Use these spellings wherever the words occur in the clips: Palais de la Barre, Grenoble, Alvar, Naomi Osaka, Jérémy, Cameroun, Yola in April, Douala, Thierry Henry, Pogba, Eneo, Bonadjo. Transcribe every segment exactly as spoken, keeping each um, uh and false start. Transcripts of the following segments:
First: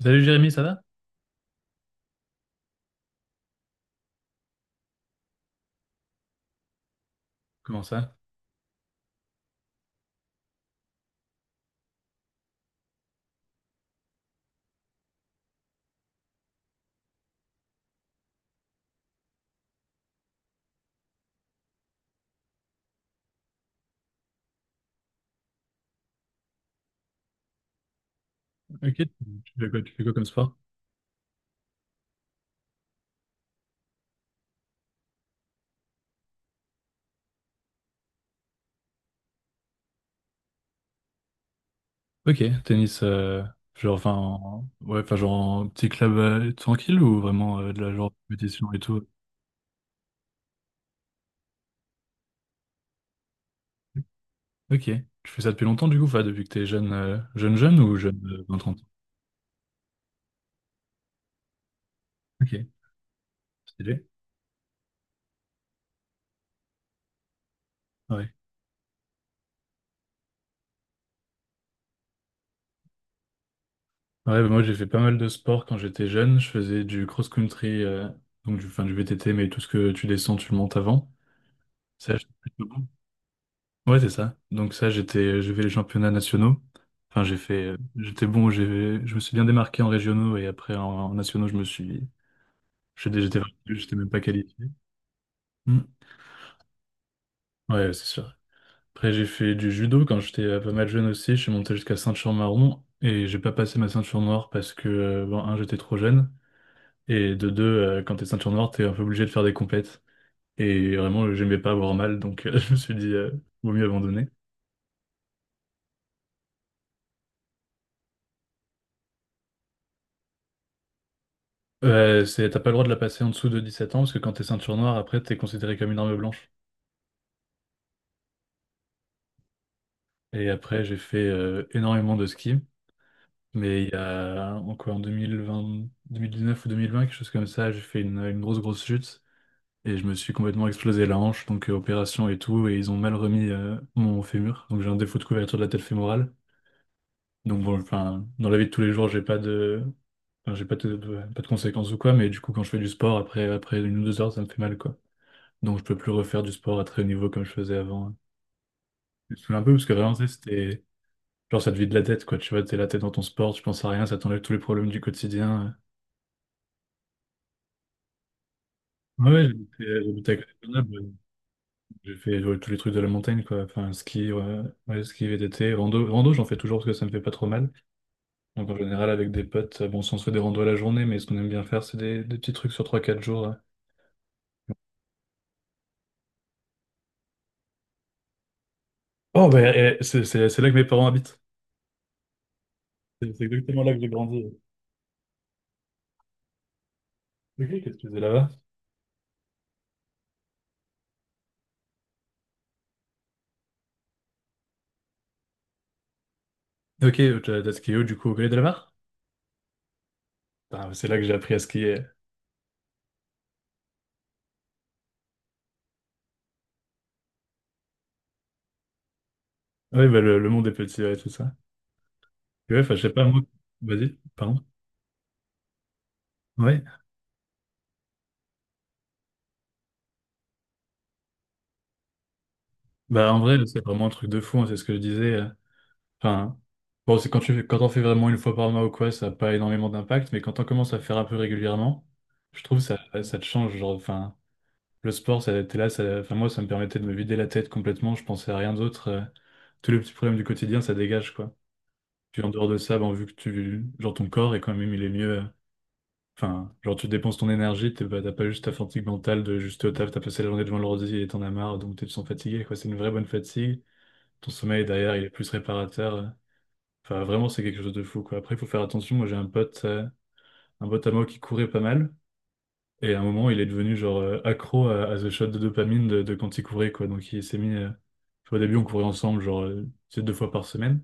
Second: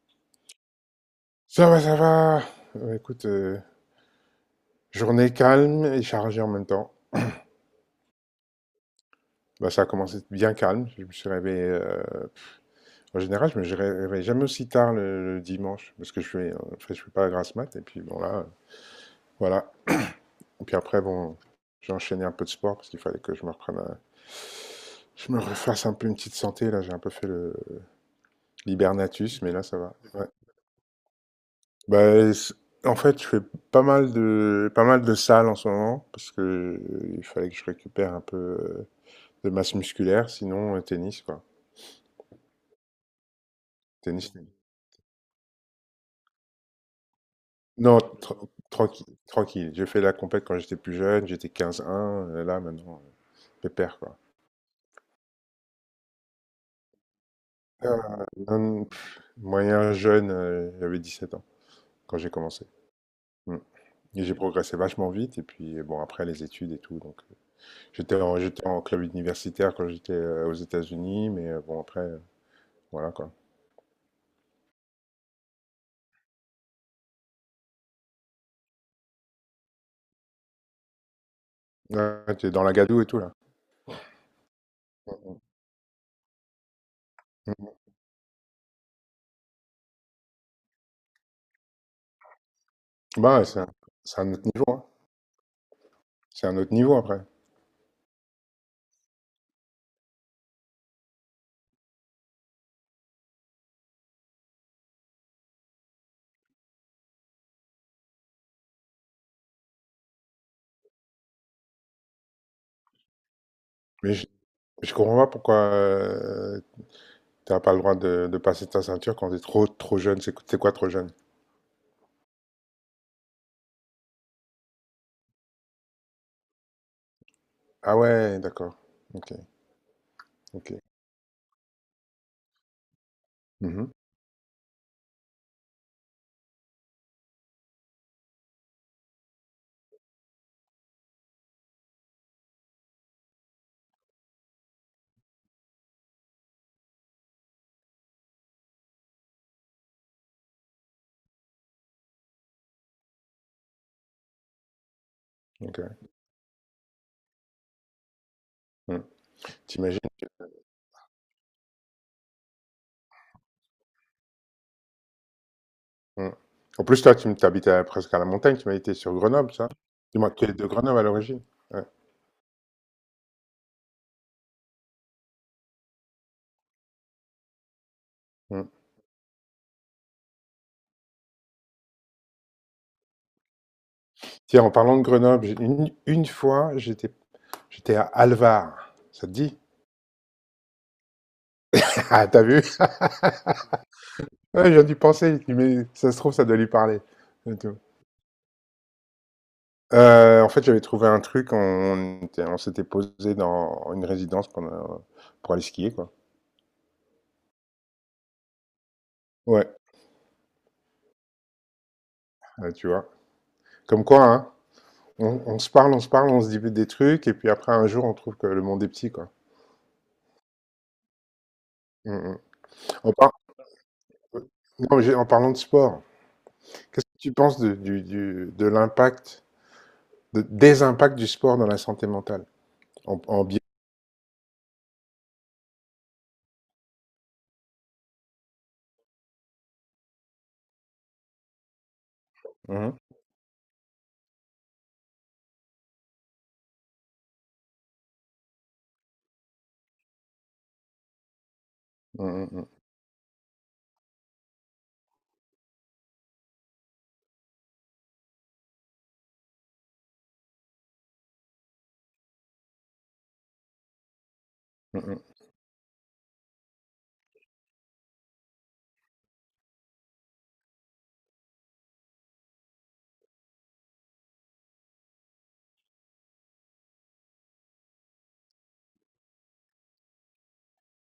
Salut Jérémy, ça va? Ça va, ça va. Euh, Écoute, euh, journée calme et chargée en même temps. Comment ça? Bah, ça a commencé bien calme. Je me suis réveillé. euh, En général, je me je réveille jamais aussi tard le, le dimanche parce que je fais, euh, en fait, je fais pas la grasse mat. Et puis bon là, euh, voilà. Et puis après, bon, j'ai enchaîné un peu de sport parce qu'il fallait que je me reprenne, un- je me refasse un peu une petite santé. Là, j'ai un peu fait le Ok, l'hibernatus, tu mais là, fais ça quoi, tu va. fais quoi comme Ouais. sport? Bah, c- en fait, je fais pas mal de pas mal de salles en ce moment parce que euh, il fallait que je récupère un peu. euh, de masse musculaire, sinon euh, tennis, quoi. Ok, tennis, euh, genre, enfin, Tennis, tennis. en- ouais, enfin, genre, en petit club euh, tranquille ou vraiment euh, de la Non, genre tra- compétition et tout? tranquille, tranquille. J'ai fait la compète quand j'étais plus jeune, j'étais quinze un, euh, là maintenant, euh, pépère, quoi. Ok, tu fais ça depuis longtemps du coup, enfin, depuis que t'es jeune, euh, jeune, jeune ou Euh, jeune de vingt trente ans? non, pff, moyen jeune, euh, j'avais sept ans quand j'ai Ok, commencé. Mm. stylé. Et j'ai progressé vachement vite, et puis euh, bon, après les études et tout, donc euh, j'étais Ouais. en, j'étais en club universitaire quand j'étais euh, aux États-Unis, mais euh, bon, après, euh, voilà, quoi. Ouais, bah, moi j'ai fait pas mal de sport quand j'étais jeune. Je faisais du cross-country, euh, donc du, enfin, du V T T, mais tout ce que tu descends, tu le montes avant. Ça, je- Ouais, t'es dans la gadoue et tout, là. ouais, c'est ça. Donc ça, j'étais, Mm, euh, j'ai fait les championnats nationaux. Enfin, j'ai fait, mm, euh, j'étais bon, j'ai, je me suis bien démarqué en régionaux et après en, en nationaux, je me suis, mm. j'étais, Bah, j'étais ouais, c'est un, j'étais même pas c'est un autre niveau, qualifié. hein. Hmm. C'est un autre niveau après. Ouais, c'est sûr. Après, j'ai fait du judo quand j'étais euh, pas mal jeune aussi. Je suis monté jusqu'à ceinture marron et j'ai pas passé ma ceinture noire parce que, euh, bon, un, j'étais trop jeune et de deux, euh, quand t'es ceinture noire, t'es un peu obligé de faire des compètes. Et vraiment, j'aimais pas avoir mal, donc euh, je me suis dit, euh, vaut mieux Mais abandonner. je comprends pas pourquoi tu t'as pas le droit de, de passer ta ceinture quand t'es trop trop jeune. C'est c'est quoi trop jeune? Euh, c'est, t'as pas le droit de la passer en dessous de dix-sept ans parce que quand t'es ceinture noire, après t'es considéré comme une arme blanche. Ah ouais, d'accord. Ok, Et ok. après j'ai fait euh, énormément de ski, mais il Mhm, y a en quoi, en deux mille vingt, deux mille dix-neuf ou deux mille vingt, quelque chose comme ça, j'ai fait une, une grosse grosse chute et je me suis complètement explosé la hanche, donc euh, opération et tout, et ils ont mal remis euh, mon fémur, donc j'ai un défaut de couverture de la tête fémorale. Donc bon, enfin, dans la vie de tous les jours, j'ai pas de, enfin, j'ai pas de, pas de conséquences ou quoi, mais du coup quand je fais du sport, après après une ou deux heures, ça me fait mal quoi. Donc, je ok. peux plus refaire du sport à très haut niveau comme je faisais avant. Mm. Je me saoule un peu parce que T'imagines? vraiment, tu sais, c'était. Genre, ça te vide la tête, quoi. Tu vois, t'es la tête dans ton sport, tu penses à rien, ça t'enlève tous les problèmes du quotidien. Mm. En plus, toi, tu habites presque à la montagne. Tu m'as été sur Ouais, ouais, Grenoble, ça? j'habitais Dis-moi, j'habitais à tu côté es de de Grenoble à Grenoble. l'origine? Ouais. J'ai fait ouais, tous les trucs de la montagne, quoi. Enfin, ski, ouais, ouais, ski, V T T, rando. Rando, j'en fais toujours parce que ça me fait pas trop mal. Donc, Mm. en général, avec des potes, euh, bon, si on se fait des randos à la journée, mais ce qu'on aime bien faire, c'est des, des petits trucs sur trois quatre jours. Ouais. Tiens, en parlant de Grenoble, j'ai- une, une fois, j'étais j'étais à Alvar. Ça te Oh, dit? bah, eh, c'est c'est- c'est là que mes parents habitent. Ah, t'as vu? C'est c'est exactement là que j'ai grandi. Ouais, j'ai dû penser. Je dis, mais ça se trouve, ça doit lui parler. Ok, qu'est-ce que tu faisais là-bas? Heu, en fait, j'avais trouvé un truc, on était on s'était posé dans une résidence pendant pour aller skier, quoi. Ok, euh, t'as t'as skié où, du coup, au Palais de la Barre. Ouais, Ah, c'est là que j'ai appris à skier. bah, tu vois? Comme quoi, hein, on on se parle, on se parle, on se dit des trucs et puis après un jour, on trouve que le monde est petit, quoi. Oui, bah, le, le monde est petit, ouais, tout ça. Mmh mh. Et ouais, enfin, je sais On pas, par moi. Vas-y, euh, pardon. non, mais j'ai en parlant de sport, Ouais. qu'est-ce que tu penses de du du de l'impact, de des impacts du sport dans la santé mentale? En Bah, en en bien. vrai, c'est vraiment un truc de fou, hein, c'est ce que je disais. euh. Enfin, bon, c'est quand tu fais, quand on fait vraiment une fois par mois ou quoi, ça n'a pas énormément d'impact, mais quand on commence à faire un peu régulièrement, je Mmh trouve ça, mh. ça te change. Genre, enfin, le sport, ça, t'es là, ça, enfin, moi, ça me permettait de me vider la tête complètement, je pensais à rien d'autre. euh. tous les petits problèmes du quotidien, ça dégage, quoi. Mmh Puis mh, en mmh. dehors de ça, bon, vu que tu, genre, ton corps est quand même, il est mieux. Enfin, genre tu dépenses ton énergie, t'es pas- t'as pas juste ta fatigue mentale de juste au taf, t'as passé la journée devant l'ordi et t'en as marre, donc tu te sens fatigué, quoi. C'est une vraie bonne fatigue. Ton sommeil Mmh derrière, il mh. est plus réparateur. Enfin, vraiment, c'est quelque chose de fou, quoi. Après, il faut faire attention. Moi, j'ai un pote, euh, un pote à moi qui courait pas mal. Et à un moment, il est devenu genre euh, accro à, à ce shot de dopamine de, de quand il courait, quoi. Donc il s'est mis. euh, Tu vois, au début, on courait ensemble, genre euh, tu sais, deux fois par semaine.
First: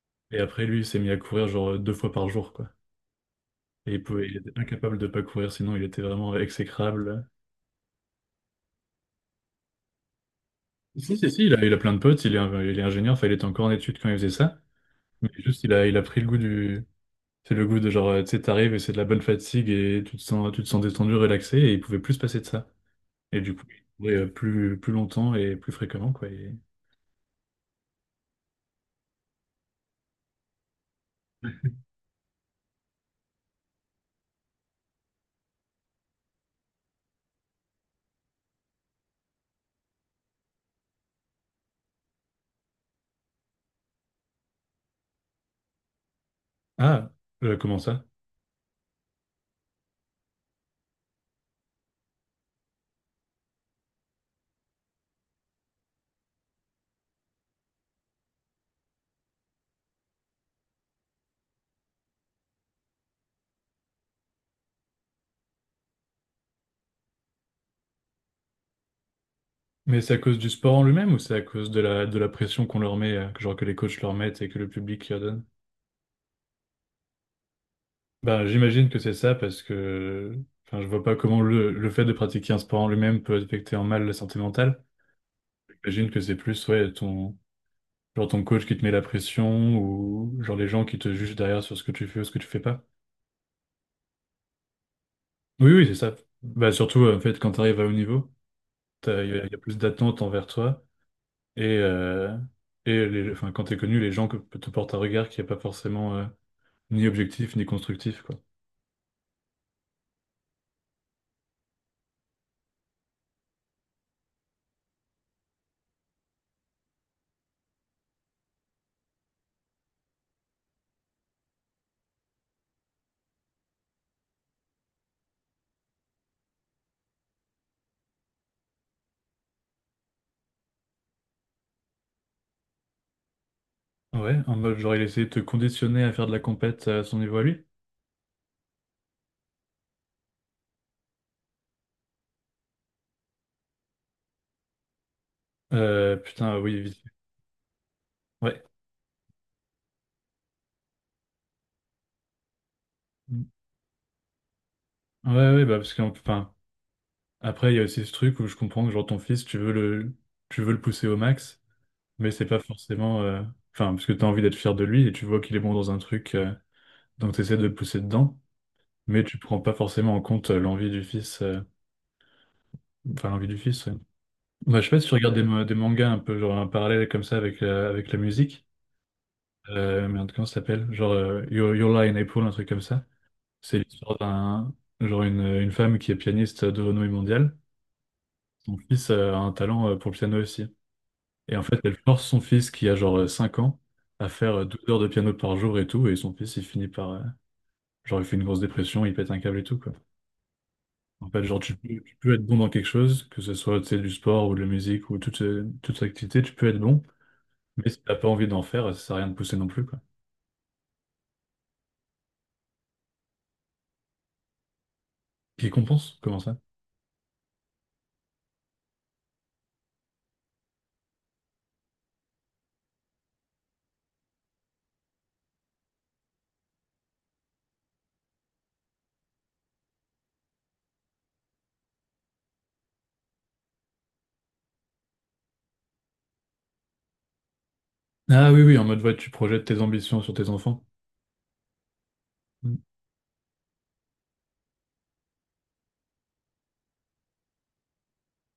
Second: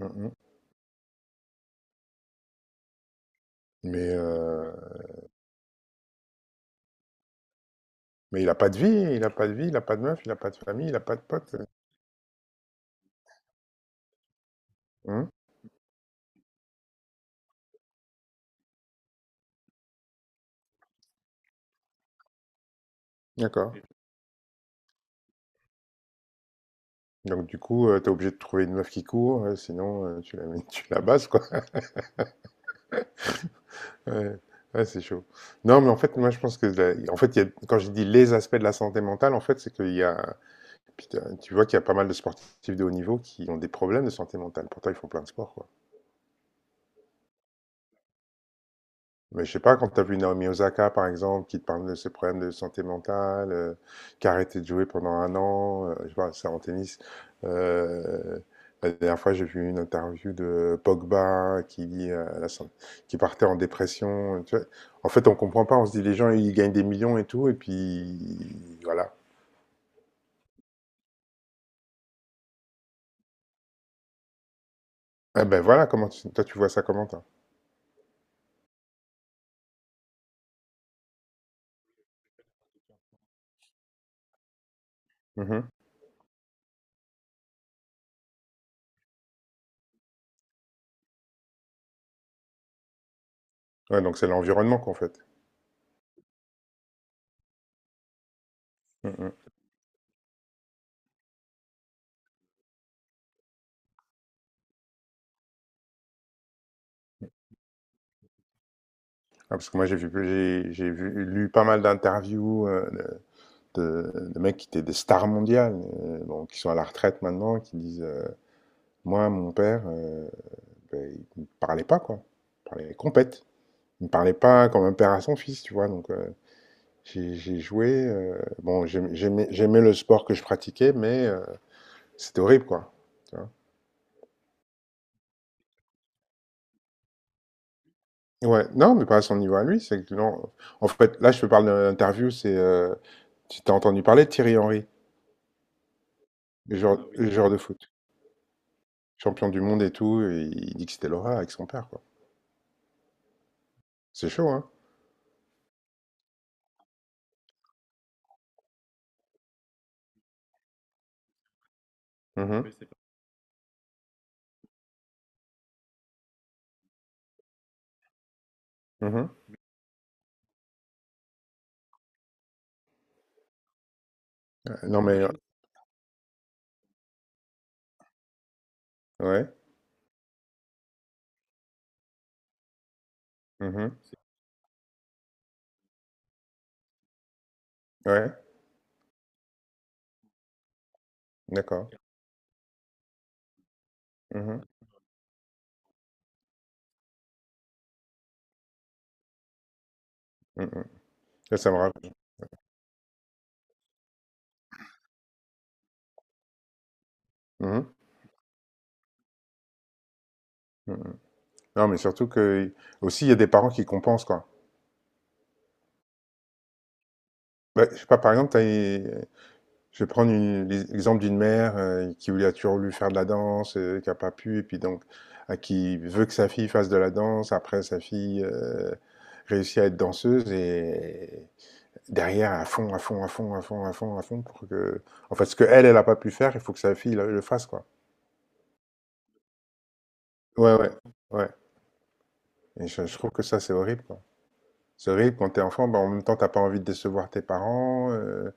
Mmh mmh. Et après, lui, il s'est mis à courir genre euh, deux fois par jour, quoi. Et il Mais pouvait, il était heu, incapable de pas courir, sinon il était vraiment exécrable. mais il a pas de vie, il a pas de vie, il a pas de meuf, il a pas de famille, il a Si, pas de si, si, il potes, a, heu? il a plein de potes, il est, un- il est ingénieur, enfin, il était encore en études quand il faisait ça. Mais Mmh? juste, il a, il a pris le goût du. C'est le goût de genre, euh, tu sais, t'arrives et c'est de la bonne fatigue et tu te sens, tu te sens détendu, relaxé et il pouvait plus se passer de ça. Et du coup, D'accord. il courait, euh, plus, plus longtemps et plus fréquemment, quoi. et- Donc du coup, euh, t'es obligé de trouver une meuf qui court, euh, sinon euh, tu la tu la bases quoi. Ouais, ouais, c'est chaud. Non, mais en fait, moi je pense que la- en fait, il y a- quand je dis les aspects de la santé mentale, en fait, c'est qu'il y a, putain, tu vois qu'il y a pas mal de sportifs de haut niveau qui ont des problèmes de santé mentale. Pourtant, ils font plein de sports, quoi. Ah, euh, comment ça? Mais je sais pas, quand tu as vu Naomi Osaka, par exemple, qui te parle de ses problèmes de santé mentale, euh, qui a arrêté de jouer pendant un an, euh, je sais pas, c'est en tennis. Euh, la dernière fois, j'ai vu une interview de Pogba qui dit, euh, la san- qui partait en dépression. Tu vois. En fait, on comprend pas. On se dit, les gens, ils gagnent des millions et tout, et puis voilà. Mais c'est à cause du sport en lui-même ou c'est à cause de la, de la pression qu'on leur met, euh, que genre que les coachs leur mettent et que le public leur donne? Eh ben voilà, comment tu- toi, tu vois ça comment, toi? Ben, j'imagine que c'est ça parce que, enfin, je vois pas comment le, le fait de pratiquer un sport en lui-même peut affecter en mal la santé mentale. Mhm. J'imagine que c'est plus ouais, ton, genre ton coach qui te met la pression ou genre les gens qui te jugent derrière sur ce que tu fais ou ce que tu fais pas. Ouais, donc c'est l'environnement qu'en fait. Oui, oui, c'est ça. Bah, surtout, euh, en fait, quand tu arrives à haut niveau, t'as- il y, Mhm. a il y a plus d'attentes envers toi et, euh, et les, enfin, quand tu es connu, les gens que, te portent un regard qui n'est pas forcément euh, ni objectif ni constructif, quoi. Ah, parce que moi, j'ai vu, j'ai j'ai vu, lu pas mal d'interviews. euh, de, de mecs qui étaient des stars mondiales, euh, bon, qui sont à la retraite maintenant, qui disent euh, moi, mon père, euh, ben, il ne parlait pas, quoi. Il parlait compète. Il ne parlait pas comme un père à son fils, tu vois. Donc, euh, j'ai j'ai joué. euh, Bon, j'aimais- j'aimais j'aimais le sport que je pratiquais, mais euh, c'était horrible, quoi. Tu vois. Ouais, en mode genre il essaie de te conditionner à faire de la compète à son niveau à lui. Ouais, non, mais pas à son niveau à lui. C'est que, non. En fait, là, je te parle d'une interview, c'est. Euh, tu t'as entendu parler de Thierry Henry, Euh, putain, le oui, joueur, vite. ah oui, le joueur de foot, Ouais. champion du monde et tout, et il dit que c'était Laura avec son père, quoi. C'est chaud, hein? Ouais, ouais, bah parce que, après, il y a aussi ce truc où je comprends que genre ton fils, tu veux le, tu veux le pousser au max, mais c'est pas Mhm, mh. forcément, euh, enfin, parce que tu as envie d'être fier de lui et tu vois qu'il est bon dans un truc, euh, donc tu essaies de le pousser dedans, Mais. mais Mmh. tu prends pas forcément en compte euh, l'envie du fils, euh, enfin l'envie du fils. Ouais. Bah, je sais pas Non si tu mais, heu, regardes des, ma- des mangas un peu genre un parallèle comme ça avec la, avec la musique, ouais. euh, merde, comment ça s'appelle? Genre euh, Yo- Yola in April, un truc comme ça. C'est Mhm. l'histoire d'un genre une, une femme qui est pianiste de renommée mondiale. Ouais, Son fils euh, a un talent euh, pour le piano aussi. Et en fait, d'accord. elle force son fils qui a genre euh, cinq ans à faire Mhm. euh, douze heures de piano par jour et tout. Et son fils, il finit par. euh, Genre, il fait une grosse dépression, il pète un câble et tout, quoi. Mhm. Mmh. En fait, Ça, genre, ça tu me peux, rapp tu peux être bon dans quelque chose, que ce soit, tu sais, du sport ou de la musique ou toute, euh, toute activité, tu peux être bon. Mhm, Mais mh. si t'as pas envie d'en faire, ça sert à rien de pousser non plus, quoi. Mmh. Non mais surtout que aussi, il y a des parents qui compensent, quoi. Qui compense? Comment ça? Bah, je sais pas, par exemple, tu as je vais prendre une l'exemple d'une mère, heu, qui voulait a toujours voulu faire de la danse, heu, qui a pas pu et puis donc, heu, qui veut que sa fille fasse de la danse. Après sa fille, heu, réussit à être danseuse et derrière à fond, à fond, à fond, à fond, à fond, à fond pour que en fait, ce qu'elle, elle elle a pas pu faire, il faut que sa fille le le fasse, quoi. Ah oui, oui, en mode, ouais, tu projettes tes ambitions sur tes Ouais, enfants. ouais, ouais. Mm. Et je, je trouve que ça, c'est horrible, quoi. C'est horrible quand t'es enfant, bah, en même temps, t'as pas envie de décevoir tes parents. euh,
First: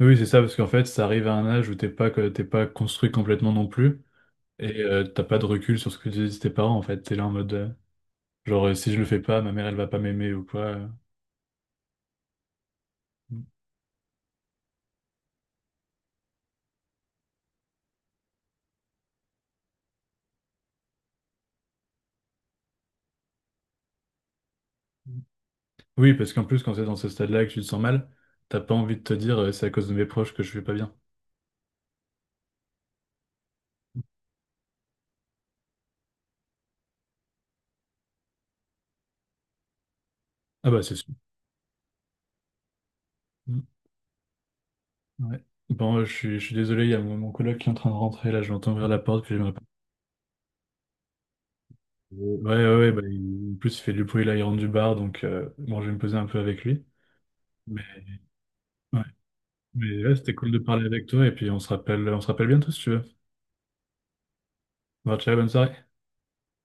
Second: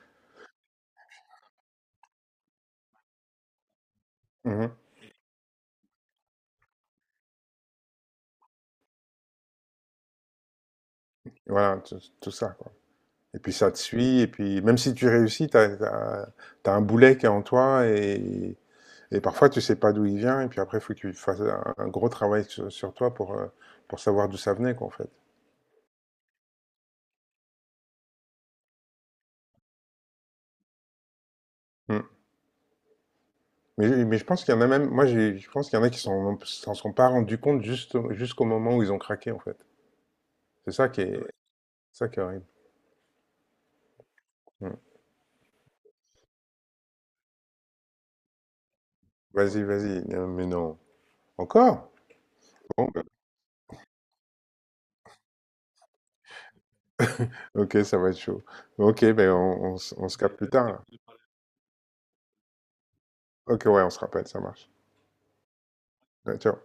Oui, c'est ça, parce qu'en fait, ça arrive à un âge où t'es pas, que- t'es pas construit complètement non plus. Mhm. Et euh, t'as pas de recul sur ce que disent tes parents, en fait. T'es là en mode. euh, Genre, euh, si je le fais pas, ma mère, elle va pas m'aimer ou quoi. euh. Voilà, tout, tout ça, quoi. Et puis ça te suit, et puis même si tu réussis, t'as, t'as, t'as un boulet qui est en toi, et, et parfois tu sais pas d'où il vient, et puis après, il faut que tu fasses un, un gros travail sur, sur toi pour, euh, pour savoir d'où ça venait, quoi, en fait. Oui, parce qu'en plus, quand c'est dans ce stade-là et que tu te sens mal, t'as pas envie de te dire, euh, c'est à cause de mes proches que je vais pas bien. Mm. Mais, mais je pense qu'il y en a même, moi, j'ai- je pense qu'il y en a qui s'en s'en sont pas rendus compte juste, jusqu'au moment où ils ont craqué, en fait. Ah C'est bah, ça c'est qui sûr. est, ça qui est horrible. Mm, Mmh. ouais. Bon, euh, je suis, je suis désolé, il y a mon, mon coloc qui est en train de rentrer, là, je l'entends ouvrir la porte, puis j'aimerais pas... Vas-y, vas-y. Non, mais non. Encore? Ouais, ouais, Bon, ouais, bah, bah, il- en plus, il fait du bruit, là, il rentre du bar, donc euh, bon, je vais me poser un peu avec lui. ok, Mais ça va être chaud. ouais, Ok, ben on, on s- mais on ouais, se c'était capte plus cool de tard. parler avec toi, et puis on se rappelle, on se rappelle bientôt, si tu veux. Ok, ouais, on se rappelle, ça marche. Bon, ciao, bonne soirée. Ouais, ciao.